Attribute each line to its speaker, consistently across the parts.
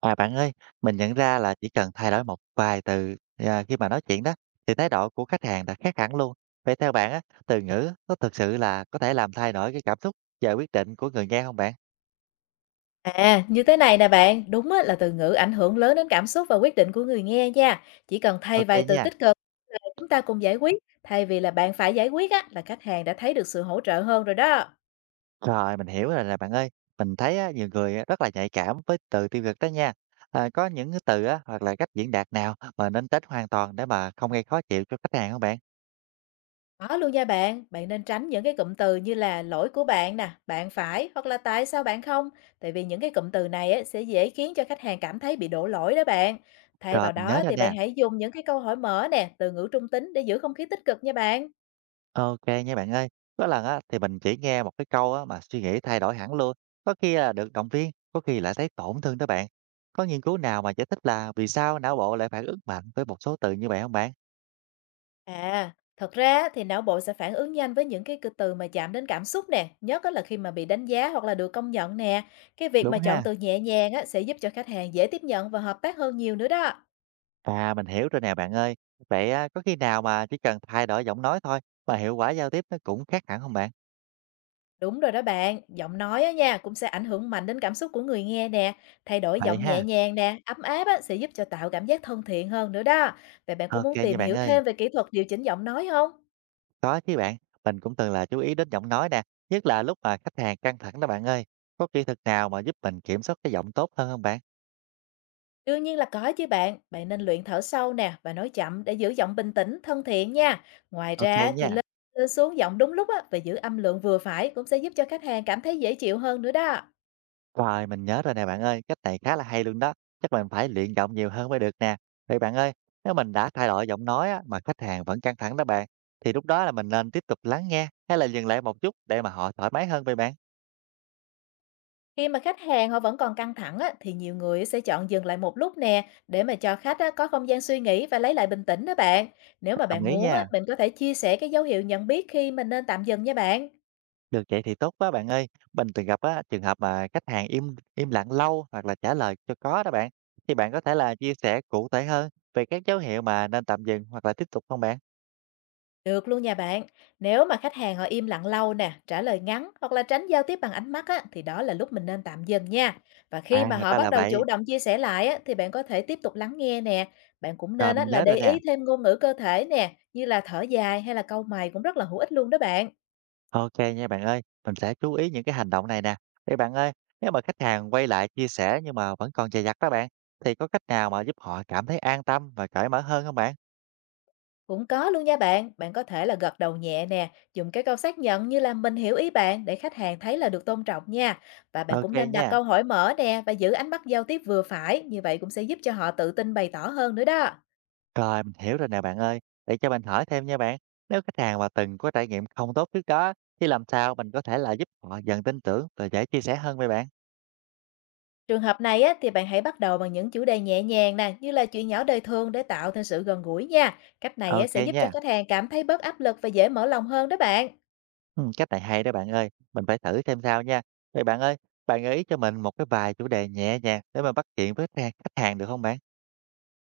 Speaker 1: Bạn ơi, mình nhận ra là chỉ cần thay đổi một vài từ, khi mà nói chuyện đó, thì thái độ của khách hàng đã khác hẳn luôn. Vậy theo bạn á, từ ngữ có thực sự là có thể làm thay đổi cái cảm xúc và quyết định của người nghe không bạn?
Speaker 2: Như thế này nè bạn, đúng á, là từ ngữ ảnh hưởng lớn đến cảm xúc và quyết định của người nghe nha. Chỉ cần thay
Speaker 1: Ok
Speaker 2: vài từ
Speaker 1: nha.
Speaker 2: tích cực là chúng ta cùng giải quyết, thay vì là bạn phải giải quyết á, là khách hàng đã thấy được sự hỗ trợ hơn rồi đó.
Speaker 1: Rồi, mình hiểu rồi nè bạn ơi. Mình thấy á, nhiều người á, rất là nhạy cảm với từ tiêu cực đó nha. Có những cái từ á, hoặc là cách diễn đạt nào mà nên tránh hoàn toàn để mà không gây khó chịu cho khách hàng không bạn?
Speaker 2: Đó luôn nha bạn, bạn nên tránh những cái cụm từ như là lỗi của bạn nè, bạn phải hoặc là tại sao bạn không. Tại vì những cái cụm từ này á, sẽ dễ khiến cho khách hàng cảm thấy bị đổ lỗi đó bạn. Thay
Speaker 1: Rồi,
Speaker 2: vào
Speaker 1: mình nhớ
Speaker 2: đó
Speaker 1: ra
Speaker 2: thì
Speaker 1: nè.
Speaker 2: bạn hãy dùng những cái câu hỏi mở nè, từ ngữ trung tính để giữ không khí tích cực nha bạn.
Speaker 1: OK kê nha bạn ơi. Có lần á, thì mình chỉ nghe một cái câu á, mà suy nghĩ thay đổi hẳn luôn, có khi là được động viên, có khi lại thấy tổn thương đó bạn. Có nghiên cứu nào mà giải thích là vì sao não bộ lại phản ứng mạnh với một số từ như vậy không bạn?
Speaker 2: À, Thật ra á thì não bộ sẽ phản ứng nhanh với những cái từ mà chạm đến cảm xúc nè, nhất á là khi mà bị đánh giá hoặc là được công nhận nè. Cái việc
Speaker 1: Đúng
Speaker 2: mà chọn
Speaker 1: ha?
Speaker 2: từ nhẹ nhàng á, sẽ giúp cho khách hàng dễ tiếp nhận và hợp tác hơn nhiều nữa đó.
Speaker 1: Mình hiểu rồi nè bạn ơi. Vậy á, có khi nào mà chỉ cần thay đổi giọng nói thôi mà hiệu quả giao tiếp nó cũng khác hẳn không bạn?
Speaker 2: Đúng rồi đó bạn, giọng nói á nha cũng sẽ ảnh hưởng mạnh đến cảm xúc của người nghe nè. Thay đổi
Speaker 1: Vậy
Speaker 2: giọng nhẹ
Speaker 1: ha?
Speaker 2: nhàng nè, ấm áp á, sẽ giúp cho tạo cảm giác thân thiện hơn nữa đó. Vậy bạn có
Speaker 1: OK
Speaker 2: muốn
Speaker 1: kê nha
Speaker 2: tìm
Speaker 1: bạn
Speaker 2: hiểu
Speaker 1: ơi.
Speaker 2: thêm về kỹ thuật điều chỉnh giọng nói không?
Speaker 1: Có chứ bạn, mình cũng từng là chú ý đến giọng nói nè, nhất là lúc mà khách hàng căng thẳng đó bạn ơi. Có kỹ thuật nào mà giúp mình kiểm soát cái giọng tốt hơn không bạn?
Speaker 2: Đương nhiên là có chứ bạn, bạn nên luyện thở sâu nè và nói chậm để giữ giọng bình tĩnh, thân thiện nha. Ngoài
Speaker 1: OK kê
Speaker 2: ra thì
Speaker 1: nha.
Speaker 2: lên xuống giọng đúng lúc á, và giữ âm lượng vừa phải cũng sẽ giúp cho khách hàng cảm thấy dễ chịu hơn nữa đó.
Speaker 1: Rồi, mình nhớ rồi nè bạn ơi, cách này khá là hay luôn đó. Chắc mình phải luyện giọng nhiều hơn mới được nè. Vậy bạn ơi, nếu mình đã thay đổi giọng nói á, mà khách hàng vẫn căng thẳng đó bạn, thì lúc đó là mình nên tiếp tục lắng nghe hay là dừng lại một chút để mà họ thoải mái hơn vậy bạn?
Speaker 2: Khi mà khách hàng họ vẫn còn căng thẳng á, thì nhiều người sẽ chọn dừng lại một lúc nè để mà cho khách á, có không gian suy nghĩ và lấy lại bình tĩnh đó bạn. Nếu mà
Speaker 1: Đồng
Speaker 2: bạn
Speaker 1: ý
Speaker 2: muốn á,
Speaker 1: nha.
Speaker 2: mình có thể chia sẻ cái dấu hiệu nhận biết khi mình nên tạm dừng nha bạn.
Speaker 1: Được vậy thì tốt quá bạn ơi. Mình từng gặp á, trường hợp mà khách hàng im im lặng lâu hoặc là trả lời cho có đó bạn. Thì bạn có thể là chia sẻ cụ thể hơn về các dấu hiệu mà nên tạm dừng hoặc là tiếp tục không bạn?
Speaker 2: Được luôn nha bạn. Nếu mà khách hàng họ im lặng lâu nè, trả lời ngắn hoặc là tránh giao tiếp bằng ánh mắt á, thì đó là lúc mình nên tạm dừng nha. Và khi mà
Speaker 1: Thật
Speaker 2: họ
Speaker 1: ra
Speaker 2: bắt
Speaker 1: là
Speaker 2: đầu chủ
Speaker 1: vậy.
Speaker 2: động chia sẻ lại á, thì bạn có thể tiếp tục lắng nghe nè. Bạn cũng
Speaker 1: Rồi
Speaker 2: nên á,
Speaker 1: mình
Speaker 2: là
Speaker 1: nhớ rồi
Speaker 2: để
Speaker 1: nè.
Speaker 2: ý thêm ngôn ngữ cơ thể nè, như là thở dài hay là cau mày cũng rất là hữu ích luôn đó bạn.
Speaker 1: OK nha bạn ơi, mình sẽ chú ý những cái hành động này nè. Vậy bạn ơi, nếu mà khách hàng quay lại chia sẻ nhưng mà vẫn còn dè dặt đó bạn, thì có cách nào mà giúp họ cảm thấy an tâm và cởi mở hơn không bạn?
Speaker 2: Cũng có luôn nha bạn, bạn có thể là gật đầu nhẹ nè, dùng cái câu xác nhận như là mình hiểu ý bạn để khách hàng thấy là được tôn trọng nha. Và bạn cũng
Speaker 1: OK
Speaker 2: nên đặt
Speaker 1: nha.
Speaker 2: câu hỏi mở nè và giữ ánh mắt giao tiếp vừa phải, như vậy cũng sẽ giúp cho họ tự tin bày tỏ hơn nữa đó.
Speaker 1: Rồi, mình hiểu rồi nè bạn ơi. Để cho mình hỏi thêm nha bạn. Nếu khách hàng mà từng có trải nghiệm không tốt trước đó, thì làm sao mình có thể là giúp họ dần tin tưởng và dễ chia sẻ hơn với bạn?
Speaker 2: Trường hợp này á, thì bạn hãy bắt đầu bằng những chủ đề nhẹ nhàng nè, như là chuyện nhỏ đời thường để tạo thêm sự gần gũi nha. Cách này á, sẽ
Speaker 1: OK
Speaker 2: giúp cho
Speaker 1: nha.
Speaker 2: khách hàng cảm thấy bớt áp lực và dễ mở lòng hơn đó bạn.
Speaker 1: Ừ, cách này hay đó bạn ơi. Mình phải thử xem sao nha. Vậy bạn ơi, bạn gợi ý cho mình một cái vài chủ đề nhẹ nhàng để mà bắt chuyện với khách hàng được không bạn?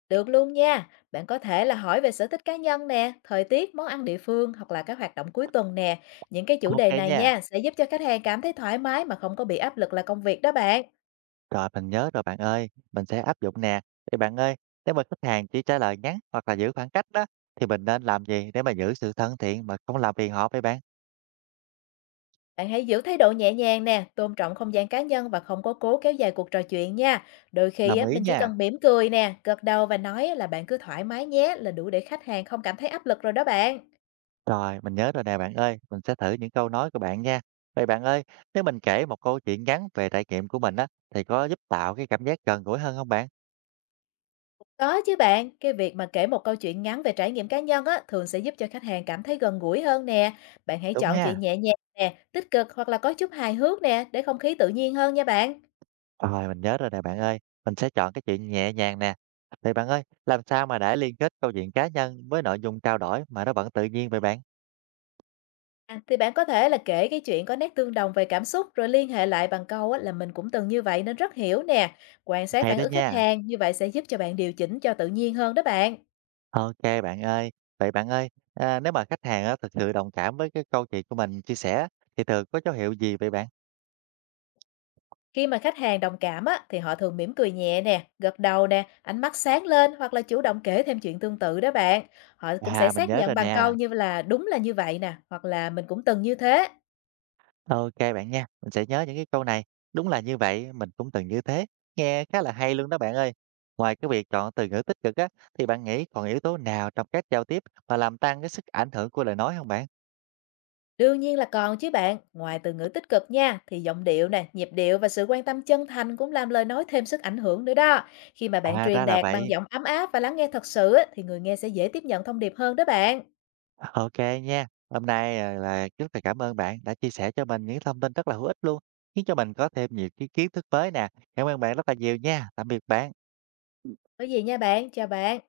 Speaker 2: Được luôn nha. Bạn có thể là hỏi về sở thích cá nhân nè, thời tiết, món ăn địa phương hoặc là các hoạt động cuối tuần nè. Những cái chủ
Speaker 1: OK
Speaker 2: đề này
Speaker 1: nha.
Speaker 2: nha sẽ giúp cho khách hàng cảm thấy thoải mái mà không có bị áp lực là công việc đó bạn.
Speaker 1: Rồi, mình nhớ rồi bạn ơi, mình sẽ áp dụng nè. Vậy bạn ơi, nếu mà khách hàng chỉ trả lời ngắn hoặc là giữ khoảng cách đó, thì mình nên làm gì để mà giữ sự thân thiện mà không làm phiền họ vậy bạn?
Speaker 2: Bạn hãy giữ thái độ nhẹ nhàng nè, tôn trọng không gian cá nhân và không có cố kéo dài cuộc trò chuyện nha. Đôi khi
Speaker 1: Đồng
Speaker 2: á,
Speaker 1: ý
Speaker 2: mình chỉ
Speaker 1: nha.
Speaker 2: cần mỉm cười nè, gật đầu và nói là bạn cứ thoải mái nhé là đủ để khách hàng không cảm thấy áp lực rồi đó bạn.
Speaker 1: Rồi, mình nhớ rồi nè bạn ơi, mình sẽ thử những câu nói của bạn nha. Vậy bạn ơi, nếu mình kể một câu chuyện ngắn về trải nghiệm của mình á, thì có giúp tạo cái cảm giác gần gũi hơn không bạn?
Speaker 2: Có chứ bạn, cái việc mà kể một câu chuyện ngắn về trải nghiệm cá nhân á, thường sẽ giúp cho khách hàng cảm thấy gần gũi hơn nè. Bạn hãy
Speaker 1: Đúng
Speaker 2: chọn chuyện
Speaker 1: ha.
Speaker 2: nhẹ nhàng nè, tích cực hoặc là có chút hài hước nè, để không khí tự nhiên hơn nha bạn.
Speaker 1: Rồi, mình nhớ rồi nè bạn ơi, mình sẽ chọn cái chuyện nhẹ nhàng nè. Vậy bạn ơi, làm sao mà để liên kết câu chuyện cá nhân với nội dung trao đổi mà nó vẫn tự nhiên vậy bạn?
Speaker 2: Thì bạn có thể là kể cái chuyện có nét tương đồng về cảm xúc rồi liên hệ lại bằng câu á, là mình cũng từng như vậy nên rất hiểu nè. Quan sát
Speaker 1: Hay
Speaker 2: phản
Speaker 1: đó
Speaker 2: ứng khách
Speaker 1: nha.
Speaker 2: hàng, như vậy sẽ giúp cho bạn điều chỉnh cho tự nhiên hơn đó bạn.
Speaker 1: OK bạn ơi. Vậy bạn ơi, nếu mà khách hàng á, thực sự đồng cảm với cái câu chuyện của mình chia sẻ thì thường có dấu hiệu gì vậy bạn?
Speaker 2: Khi mà khách hàng đồng cảm á, thì họ thường mỉm cười nhẹ nè, gật đầu nè, ánh mắt sáng lên hoặc là chủ động kể thêm chuyện tương tự đó bạn. Họ cũng sẽ
Speaker 1: Mình
Speaker 2: xác
Speaker 1: nhớ
Speaker 2: nhận
Speaker 1: rồi
Speaker 2: bằng câu
Speaker 1: nè.
Speaker 2: như là đúng là như vậy nè, hoặc là mình cũng từng như thế.
Speaker 1: OK bạn nha, mình sẽ nhớ những cái câu này. Đúng là như vậy, mình cũng từng như thế. Nghe khá là hay luôn đó bạn ơi. Ngoài cái việc chọn từ ngữ tích cực á, thì bạn nghĩ còn yếu tố nào trong cách giao tiếp mà làm tăng cái sức ảnh hưởng của lời nói không bạn?
Speaker 2: Đương nhiên là còn chứ bạn, ngoài từ ngữ tích cực nha, thì giọng điệu nè, nhịp điệu và sự quan tâm chân thành cũng làm lời nói thêm sức ảnh hưởng nữa đó. Khi mà bạn truyền
Speaker 1: Ra là
Speaker 2: đạt bằng
Speaker 1: vậy.
Speaker 2: giọng ấm áp và lắng nghe thật sự á, thì người nghe sẽ dễ tiếp nhận thông điệp hơn đó bạn.
Speaker 1: OK nha. Hôm nay, là rất là cảm ơn bạn đã chia sẻ cho mình những thông tin rất là hữu ích luôn, khiến cho mình có thêm nhiều cái kiến thức mới nè. Cảm ơn bạn rất là nhiều nha. Tạm biệt bạn.
Speaker 2: Có gì nha bạn, chào bạn.